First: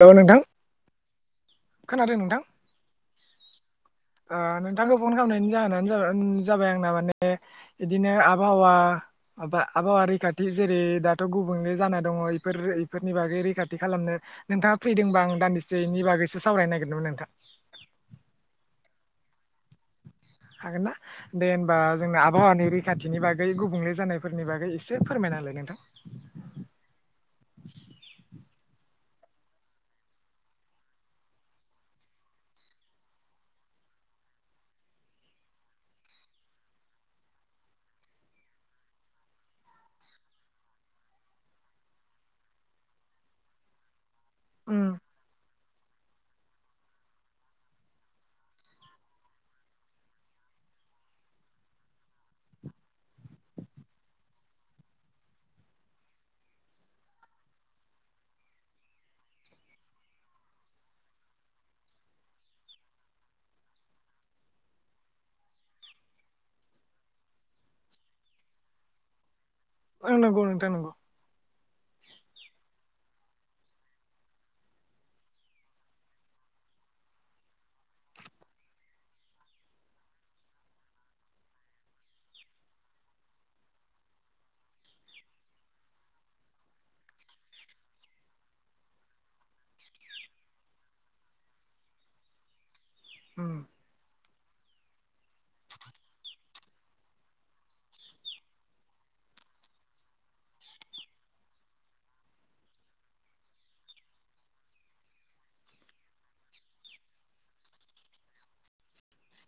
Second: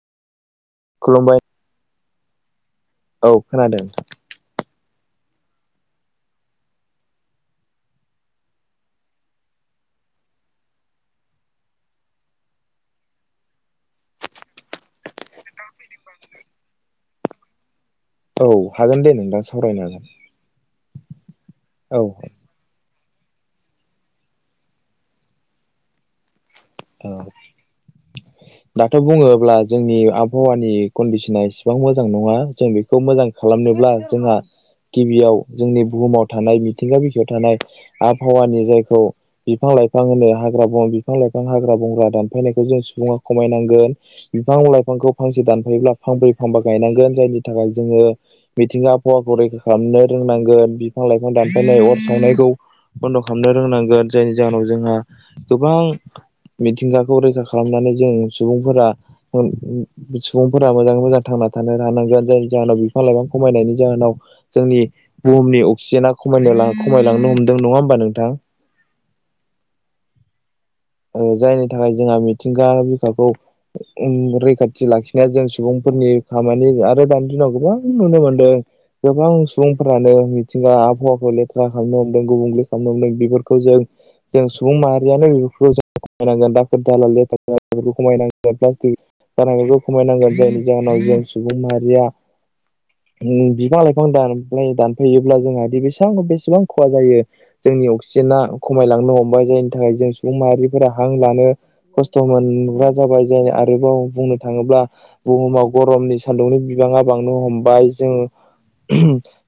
जागोन नोंथां। खुलुमबाय खोनादों नोंथां औ खोनादों नोंथांखौ फन खालामनायनि जाहोनानो जाबाय आंना माने बिदिनो आबहावा आबहावा रैखाथि थि जेरै दाथ' गुबुंले जाना दङ इफोर इफोरनि बागै रैखाथि खालामनो नोंथाङा फ्रि दंबा आं दानदिसे यिनि बागैसो सावरायनो नागिरदोंमोन नोंथां। औ हागोन दे नोंथां सावरायनो हागोन। हागोन ना दे होनबा जोंना औ आबहावानि रि रैखाथिनि बागै गुबुंले जानायफोरनि बागै एसे फोरमायना होलाय नोंथां। औ दाथ' बुङोब्ला जोंनि आबहावानि कन्दिस'ना इसेबां मोजां नङा। जों बेखौ मोजां खालामनोब्ला जोंहा गिबियाव जोंनि बुहुमाव थानाय मिथिंगा बिखायाव थानाय आबहावानि जायखौ बिफां लाइफां होनो हाग्रा बंग्रा बिफां लाइफां बिफां हाग्रा बंग्रा दानफायनायखौ जों सुबुङा खमायनांगोन बिफां उम लाइफांखौ फांसे दानफायोब्ला फांब्रै फांबा गायनांगोन जायनि थाखाय जोङो मिथिंगा आबहावाखौ रैखा खालामनो रोंनांगोन। बिफां बिफां लाइफां दानफायनाय अर सावनायखौ बन्द' खालामनो रोंनांगोन जायनि जाहोनाव जोंहा गोबां मिथिंगाखौ रैखा खालामनानै जों सुबुंफोरा सुबुंफोरा मोजाङै मोजां थांना थानो हानांगोन जायनि जाहाव बिफां लाइफां खमायनायनि जाहोनाव जोंनि बुहुमनि अक्सिजेआ खम ख खमायलांनो हमदों नङा होमबा नोंथां। ओ नंगौ नंगौ। औ जायनि थाखाय जोंहा मिथिंगा रैखाथि लाखिनाया जों सुबुंफोरनि खामानि आरो दानि दिनाव गोबां नुनो मोनदों गोबां सुबुंफ्रानो मिथिंगा आबहावाखौ लेथ्रा खालामनो हमदों गुबुंले खालामनो हमदों। बेफोरखौ जों जों सुबुं माहारियानो बेफोरखौ खमायनांगोन दाखोर दाला लेथार जनायखौ खमायनांगोन प्लास्टिक गारनायखौ खमायनांगोन जायनि जाहोन नाय जों सुबुं माहारिया [inaudible] उम बिफां लायफांआव दां द दानफैयोब्ला जोंहादि बेसेबां बेसेबां खहा जायो। जोंनि अक्सिजेना खमायलांनो हमबाय जायनि थाखाय जों सुबुं माहारि फोरा हां लानो खस्थ' मोनग्रा जाबाय जाय आरोबाव बुंनो थाङोब्ला बुहुमाव गरमनि सान्दुंनि बिबाङा बांनो हमबाय जोंङो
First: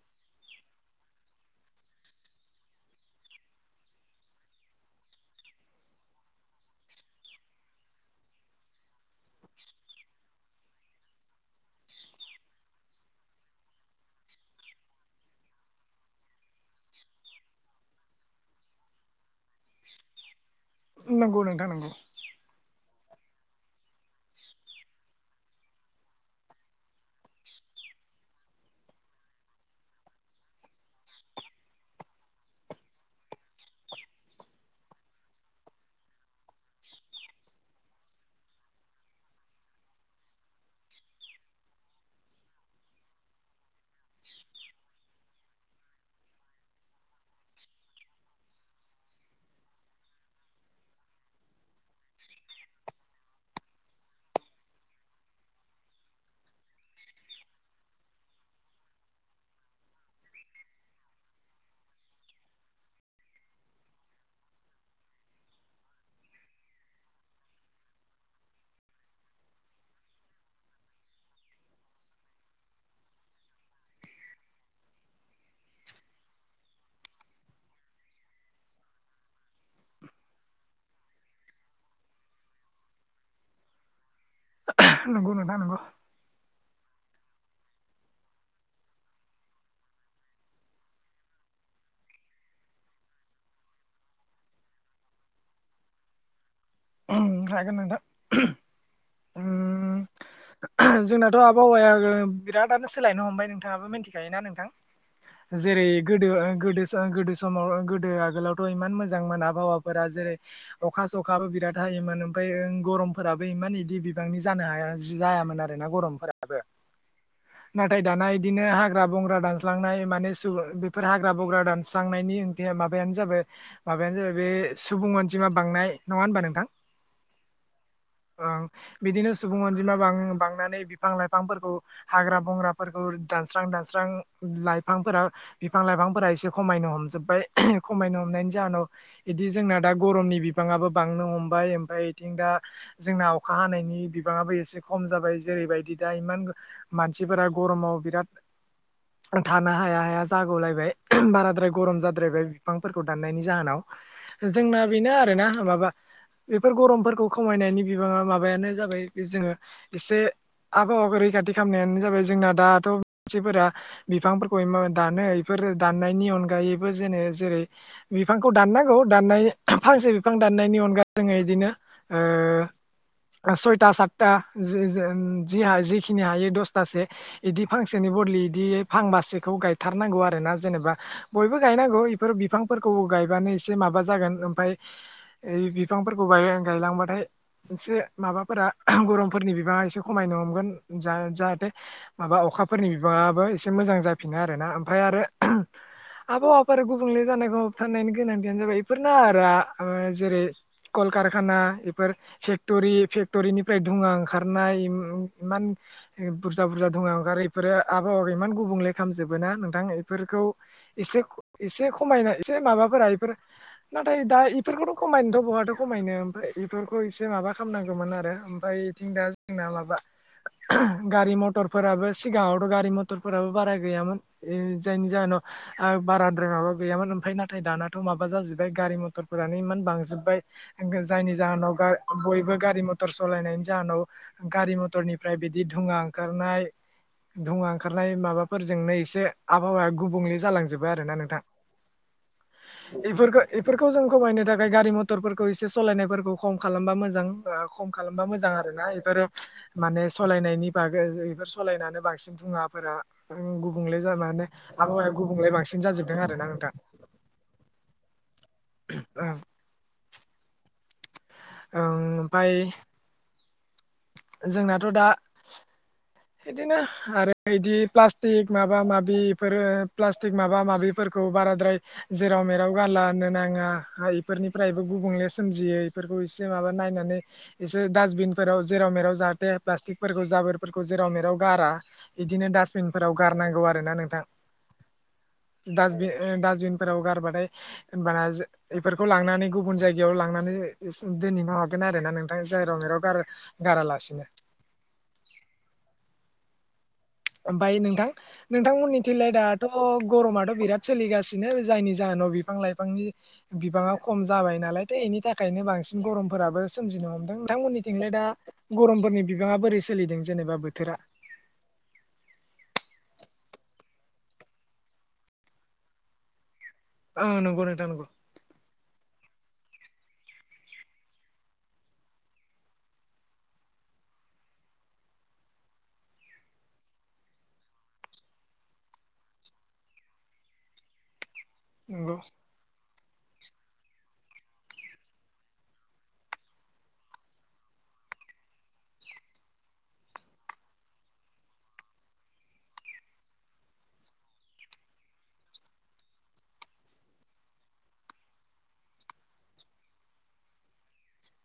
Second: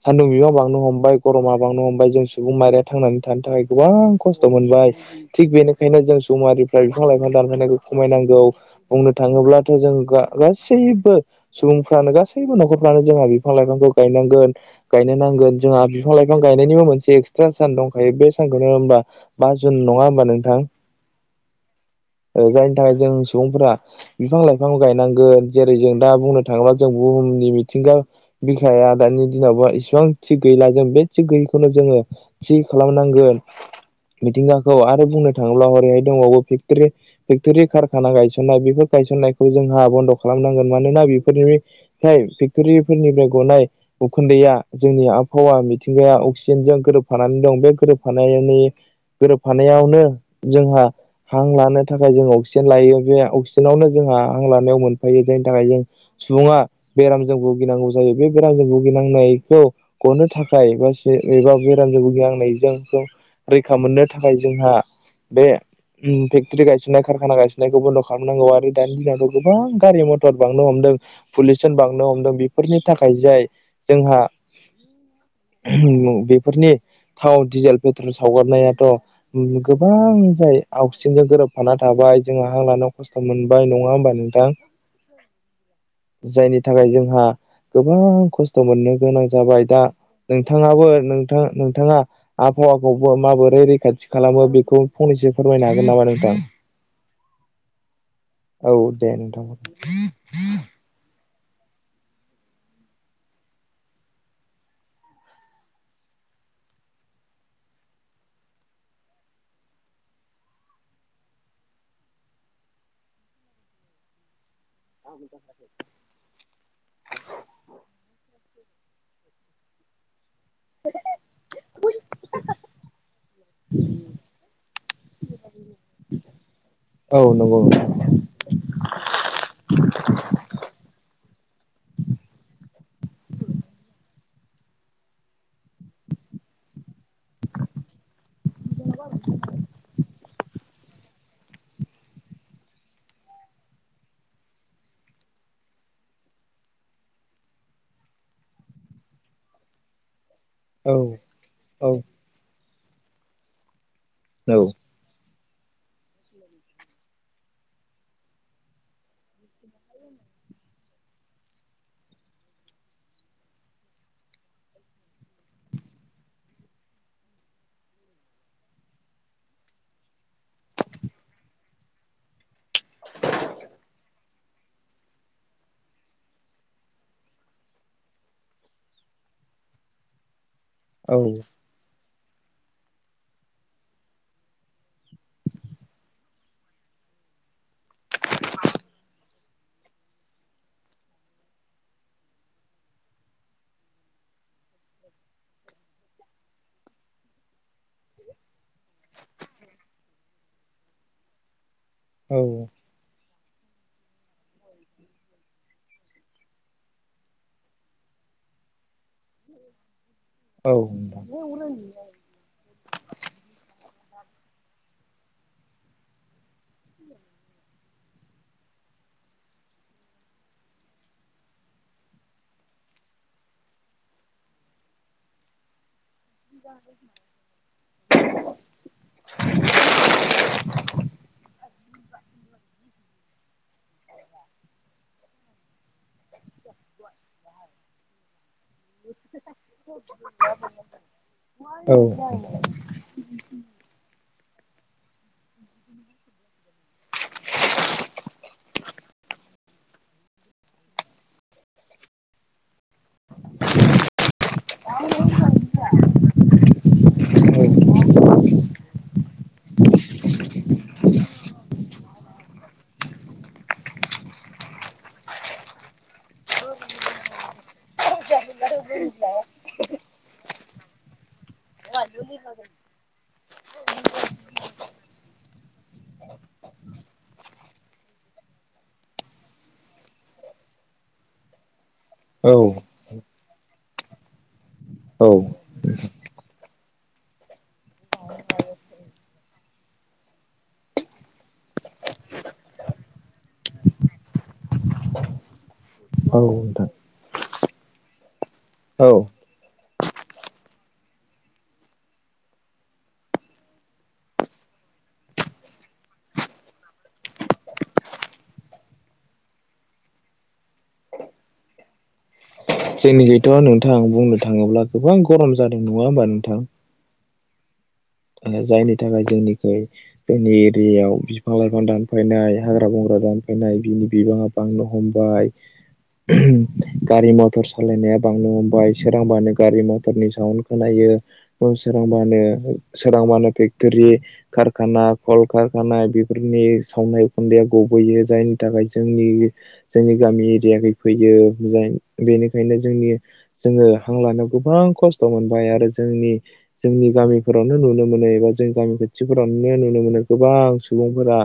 सान्दुं बिबांआ बांनो हमबाय गरमा बांनो हमबाय जों सुबुं माहारिया थांनानै थानो थाखाय गोबां खस्थ' मोनबाय थिग बेनो बेंखायनो जों सुबुंमाहारिफ्रा बिफां लाइफां दानफायनायखौ खमायनांगौ बुंनो थाङोब्लाथ' जों गा-गासै गासैबो सुबुंफ्रानो गासैबो न'खरफ्रानो जोंहा बिफां लाइफांखौ गायनांगोन गायनो नांगोन जोंहा बिफां लाइफां बिफां गायनायनिबो मोनसे एक्सट्रा सान दंखायो बे सानखौनो होनबा बा जुन नङा हबा नोंथां। नंगौ नोंथां नंगौ। ओ जायनि थाखाय जों सुबुंफोरा बिफां लाइफां गायनांगोन जेरै जों दा बुंनो थाङोब्ला जों बुहुमनि मिथिंगा बिखाया दानि दिनावबा इसेबां थिग गैला जों बे थिग गैयैखौनो जोङो थि खालाम नांगोन मिथिंगाखौ आरो बुंनो थाङोब्लारैहाय दंबावो पैक्टरि पैक्टरि कारखाना गायसननाय बेफोर गायसननायखौ जोंहा बन्द' खालाम नांगोन मानोना बेफोरनि फ्राय फेक्टरिफोरनिफ्राय गनाय उखुन्दैआ जोंनि आब आबहावा मिथिंगाया अक्सिजेनजों गोरोबफानानै दं बे गोरोबफानायनि गोरोबफानायावनो जोंहा हां लानो थाखाय जों अक्सिजेन लायो बे अक्सिजेनावनो जोंहा हां लानायाव मोनफायो थाखाय जों सुबुंआ बेरामजों भुगिनांगौ जायो बे बेरामजों भुगिनांनायखौ गनो थाखाय बा एबा बेरामजों भुगिनांनायजों खौ रैखा मोननो थाखाय जोंहा बे म फेक्ट्रि गायसननाय कारखाना गायस'ननायखौ बन्द' खालामनांगौ आरो दानि दिनावथ' गोबां गारि मथर बांनो हमदों पलिउसन बांनो हमदों बेफोरनि थाखाय जाय जोंहा [inaudible] बेफोरनि थाव डिजेल पेट्रल सावगारनायाथ' गोबां गोबां जाय आवगक्सिजेन जों गोरोबफाना थाबाय जोंहा हां लानायाव खस्थ' मोनबाय नङा होमबा नोंथां नंगौ नोंथां नोंगौ जायनि थाखाय जोंहा गोबां खस्थ' मोननो गोनां जाबाय दा नोंथाङाबो नोंथां नोंथाङा आबहावाखौबो माबोरै रैखाथि खालामो बे खौ फंनैसो फोरमायनो हागोन नामा नोंथां? हागोन नोंथां औ दे नोंथां उम जोंना- थ' आबहावाया बिरादानो सोलायनो हमबाय नोंथाङाबो मिथिखायोना नोंथां? जेरै गोदो गोदो सा गोदो समाव गोदो आगोलावथ' इमान मोजां मोन आबहावाफोरा जेरै अखा सखाबो बिराद हायोमोन ओमफ्रायो गरमफोराबो इमान इदि बिबांनि जानो हाया जायामोन आरोना गरमफोराबो नाथाय दाना इदिनो हाग्रा बंग्रा दानस्रांनाय माने बेफोर हाग्रा बंग्रा दानस्रांनायनि ओंथिया माबायानो जाबाय माबायानो जाबाय बे सुबुं अनजिमा बांनाय। नङा होनबा नोंथां? औ नंगौ। [inaudible] ओ बिदिनो सुबुं अनजिमा बां बांनानै बिफां लाइफांफोरखौ हाग्रा बंग्राफोरखौ दानस्रां दानस्रां लाइफांफोरा बिफां लाइफांफोरा एसे खमायनो हमजोब- बाय खमायनो हमनायनि जाहोनाव बिदि जोंना दा गरमनि बिबाङाबो बांनो हम बाय ओमफ्राय इथिं दा जोंना अखा हानायनि बिबाङाबो एसे खम जाबाय जेरैबादि दा इमान मानसिफोरा गरमाव बिराद थानो हाया हाया जागुलायबाय औ बाराद्राय औ गरम जाद्रायबाय बिफांफोरखौ दाननायनि जाहोनाव औ जोंना बेनो आरोना माबा बेफोर गरमफोरखौ खमायनायनि बिबाङा माबायानो जाबाय बे जोङो एसे आबहावाखौ रैखाथि खालामनायानो जाबाय जोंना दाथ' मानसिफोरा बिफांफोरखौ इमान दानो इफोर दाननायनि अनगायैबो जेनो जेरै बिफांखौ दानांगौ दाननाय फांसे बिफां दाननायनि अनगा ओ सयथा सातथा जो जो जिहा जिखिनि हायो दसथासो बिदि फांसेनि बदलि बिदि फांबासोखौ गायथारनांगौ आरोना जेनबा बयबो गायनांगौ बेफोर बिफांफोरखौ गायबानो एसे माबा जागोन ओमफ्राय ऐ बिफांफोरखौ गायलांबाथाय एसे माबाफोरा गरमफोरनि बिबाङा एसे खमायनो हमगोन जाहाथे माबा अखाफोरनि बिबाङाबो एसे मोजां जाफिनो आरोना ओमफ्राय आरो आबहावाफोर गुबुंले जानायखौ होबथानायनि गोनांथियानो जाबाय बेफोरनो आरो जेरै क'लकारखाना बेफोर फेक्ट'रि पेक्ट'रिनिफ्राय धुङा ओंखारनाय इमान बुरजा बुरजा धुङा ओंखारो इफोरो आबहावाखौ इमान गुबुंले खालामजोबोना नोंथां बेफोरखौ एसे एसे खमायना एसे माबाफोरा बेफोर नाथाय दा इफोरखौथ' खमायनोथ' बहाथो खमायनो ओमफ्राय बेफोरखौ एसे माबा खालामनांगौ मोन आरो ओमफ्राय बेथिं दा जोंना माबा गारि मथरफोराबो सिगाङावथ' गारि मथरफोराबो बारा गैयामोन जायनि जाहोनाव ओ बाराद्राय माबा गैयामोन ओमफ्राय नाथाय दानाथ' माबा जाजोबबाय गारि मथरफोरानो इमान बांजोबबाय जायनि जाहोनाव बयबो गारि मथर सालायनायनि जाहोनाव गारि मथरनिफ्राय बिदि धुङा ओंखारनाय धुङा ओंखारनाय माबाफोरजोंनो एसे आबहावाया गुबुंले जालांजोबबाय आरोना नोंथां। औ बेफोरखौ बेफोरखौ जों खमायनो थाखाय गारि मथरफोरखौ एसे सालायनायफोरखौ खम खालामबा मोजां खम खालामबा मोजां आरोना इफोरो माने सालायनायनि बागै बेफोर सालायनानो बांसिन दुङा। फोरा गुबुंले जानानै आबहावाया गुबुंले बांसिन जाजोबदों आरोना नोंथां। औ ओं ओमफ्राय जोंनाथ' दा बिदिनो आरो बिदि प्लास्टिक माबा माबिफोरो प्लास्टिक माबा माबिफोर बाराद्राय जेराव मेराव गारलानो नाङा इफोरनिफ्रायबो गुबुंले सोमजियो बेफोरखौ माबा नायनानै इसे दासबिन सोरांव जेराव मेराव जाहाथे प्लास्टिकफोरखौ जाबोरफोरखौ जेराव मेराव गारा बिदिनो औ डास्टबिनफोराव गारनांगौ। आरोना नोंथां औ दास डास्बिनफोराव गारबाथाय हबाना बेफोरखौ लांनानै गुबुन जायगायाव लांनानै दिनै मा हागोन आरो ना नोंथां जाय राव मेराव गार गारालासिनो औ नोंथां ओमफफ्राय नोंथां औ नोंथांमोननिथिलाय दाथ' गरमाथ' बिराद सोलिगासिनो जायनि जाहोनाव। बिफां लाइफांनि बिबाङा खम जाबाय नालाय थ' बेनि थाखायनो बांसिन गरमफोराबो सोमजिनो हम नोंथांमोननिथिंलाय दा गरमफोरनि बिबाङा बोरै सोलिदों जेनेबा बोथोरा? जोंनि गैथ' नोंथां बुंनो थाङोब्ला गोबां गरम जादों नङा होमबा नोंथां। औ नंगौ न दा नंगौ। जायनि थाखाय जोंनिख जोंनि एरियाायाव बिफां लाइफां दानफायनाय हाग्रा बंग्रा दान फैनाय बिनि बिबाङा बांनो हमबाय गारि मथर सालायनाया बांनो हमबाय सोरांबानो गारि मथरनि साउन्ड खोनायो। नंगौ सोरांबानो सोरांबानो फेक्ट'रि कारखाना खल कारखानाया बेफोरनि सावनाय खुन्दया गुबुन जायनि थाखाय ज जोंनि गामि एरियै फैयो बेनिखायनो ज जोङो हां लानायाव गोबां खस्थ' मोनबाय आरो जोंनि जोंनि गामिफोर ावनो नुनो मोनो एबा जोंनि गामि खाोथिफोरावनो नुनो मोनो गोबां सुबुंफोरा।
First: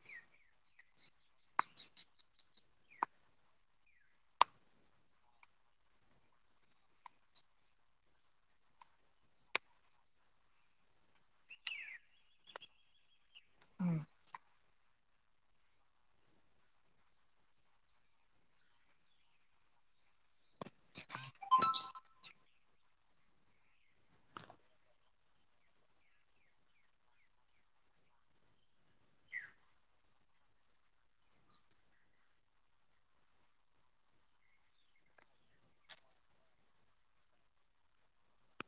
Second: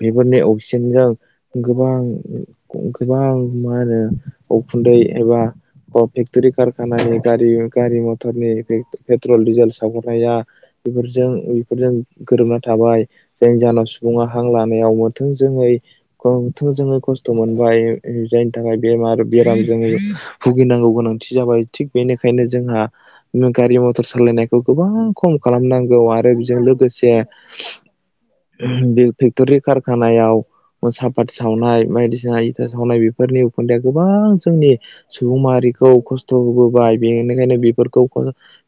बेफोरनि अक्सिजेनजों गोबां गोबां मा होनो उखुन्दै एबा अ फेक्टि खखाना ने ग गारि मटारनि पेट्रल डिजेल सावगरनाया बेफोरजों बेफोरजों गोरोबना थाबाय। जोंनि जाहानाव सुबुङा हां लानायावमोन थोंजोङै थोंजोङै खस्थ' मोनबाय जायनि थाखाय बेमार बेराम ज। भुगिनांगौ गोनांथि जाबाय थिग बेनिखायनो जोंहा गारि मथर सालायनाय। खौ गोबां खम खालामनांगौ आरो बेजों लोगोसे बे फेक्टरि कारखानायाव सापात सावनाय बायदिसिना इथा सावनाय बेफोरनि उखोन्दआ गोबां जोंनि सुबुंङारि खस्थ' होबोबाय बेनिखायनो बेफोरखौ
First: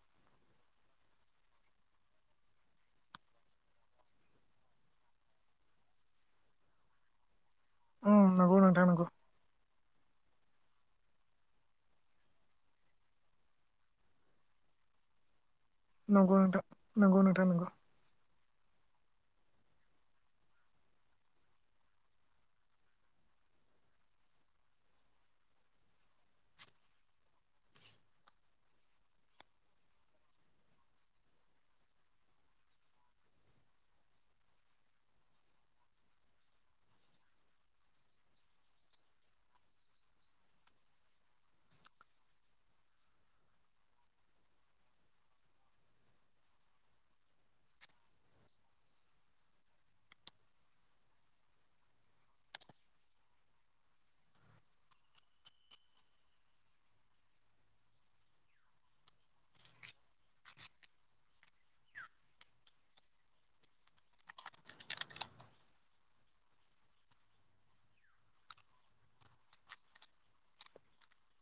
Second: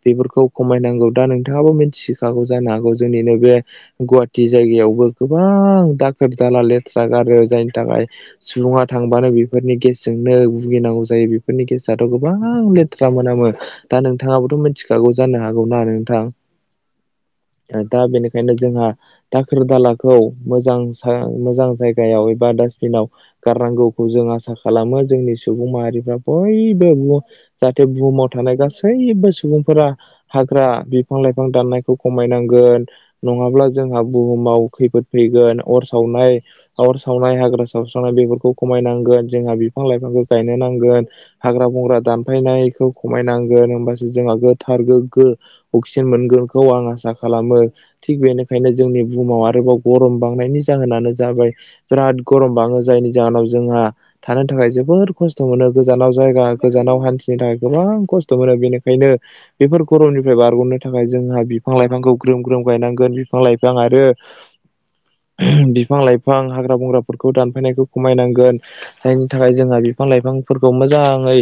बेफोरखौ खमायनांगौ दा नोंथाङाबो मिथिखागौ जानो हागौ जोंनिनोै बे गुवाहाटिी जायगायावबो गोबां गोबां दाखोर दाला लेथ्रा गारियाव जायनि थाखाय ओं नंगौ सुबुङा नोंथां नंगौ थांबानो बेफोरनि गे जोंनो भुगिनांगौ जायो बेफोरनि गेजेरथ' गोबां लेथ्रा मोनामो दा नोंथाङाबोथ' मिथिखागौ। जानो हागौना नोंथां नंगौ नोंथां नंगौ नोंथां नंगौ दा बेनिखायनो जोंहा दाखोर दालाखौ म मोजां जायगायाव एबा दास्बिनाव गार नांगौखौ जों आसा खालामो जोंनि सुबुं माहारिफ्रा बयबो जाहाथे बुहुमाव थानाय गासैबो सुबुंफोरा हाग्रा बिफां लाइफां दाननायखौ खमायनांगोन नङाब्ला जोंहा बुहुमाव खैफोद ै सावनाय हाग्रा सावस्रांनाय बेफोरखौ खमायनांगोन जोंहा बिफां लाइ फांखौ गायनो नांगोन हाग्रा बंग्रा दानफायनायखौ खमायनांगोन होमबासो जोंहा गो थारलोगो अक्सिजेन मोनगोनखौ आं आसा खालामो थिग बेनिखायनो जोंनि बुहुमाव आरो गरम बांनायनि जाहोनानो जाबाय बिराद गरम बाङो जायनि जाहोनाव जोंहा थानो था ्खाय जोबोद खस्थ' मोनो गोजानाव जायगा गोजानाव हान्थिनो थाखाय गोबां खस्थ' मोनो बेनिखायनो बेफोर गरमनिफ्राय बारग'नो थाखाय जोंहा बिफां लाइफांखौ ग्रोम ग्रोम गायनांगोन बिफां लाइफां आरो बिफां लाइफां हाग्रा बंग्राफोरखौ दानफायनायखौ खमायनांगोन जायनि थाखाय जोंहा बिफां लाइफांफोरखौ मोजाङै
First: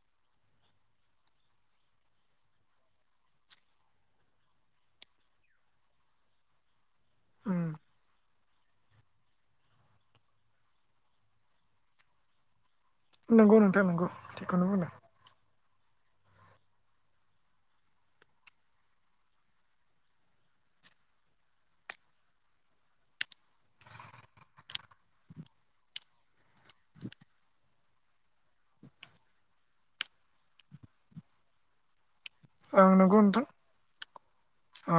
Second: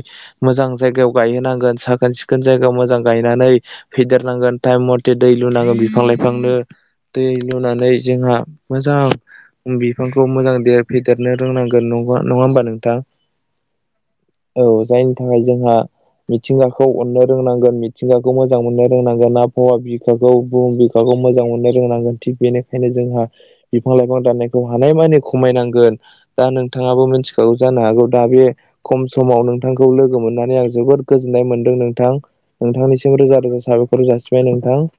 मोजां जायगायाव गायहोनांगोन साखोन सिखोन जायगायाव मोजां गायनानै फेदेरनांगोन टाइम मथे दै लुनांगोन बिफां लाइफांनो दै उम नुनानै जोंहा मोजां बिफांखौ मोजां फेदेरनो रोंनांगोन ना नङा होमबा नों थां नंगौ नोंथां नंगौ औ थिगखौनो बुंदों जायनि थाखाय जोंहा मिथिंगाखौ अन्नो रोंनांगोन मिथिंगाखौ मोजां मोननो रोंनांगोन ना फवा बिखाखौ बुहुम बिखाखौ मोजां मोननो रोंनांगोन थिग बेनिखायनो जोंहा बिफां लाइफां दाननायखौ हानायमानि खमायनांगोन दा नोंथाङाबो मिथिखागौ जानो हाग गौ दा बे खम समाव नोंथांखौ लोगो मोननानै आं जोबोद गोजोननाय मोनदों नोंथां। नोंथांनिसिमोज रोजा रोजा जासिबाय नोंथां औ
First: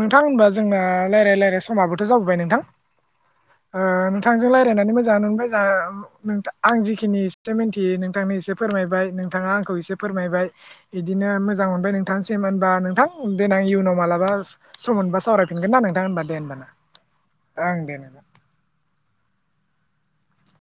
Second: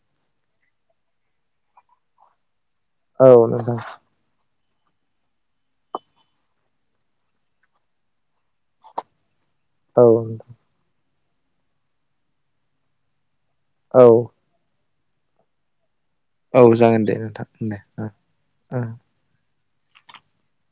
नोंथां होनबा जोंना रायजलायलायलाय समाबोथ' जाबोबाय नोंथां औ नोंथां ओ नोंथांजोंलाय फनानै मोजाङानो मोनबायों आं जिखिनि एसे मिथियो नोंथांनो एसे फोरमायबाय नों नोंथाङा आंखौ एसे औ फोरमायबाय बिदिनो मोजां मोनबाय नोंथांसिम होनबा नोंथां? देनां इयुनाव औ माब सम मोनबा सावरायफिनगोन ना नों [unintelligible] दे हब औ ना जागोन दे नोंथां ओ दे होनबा ओ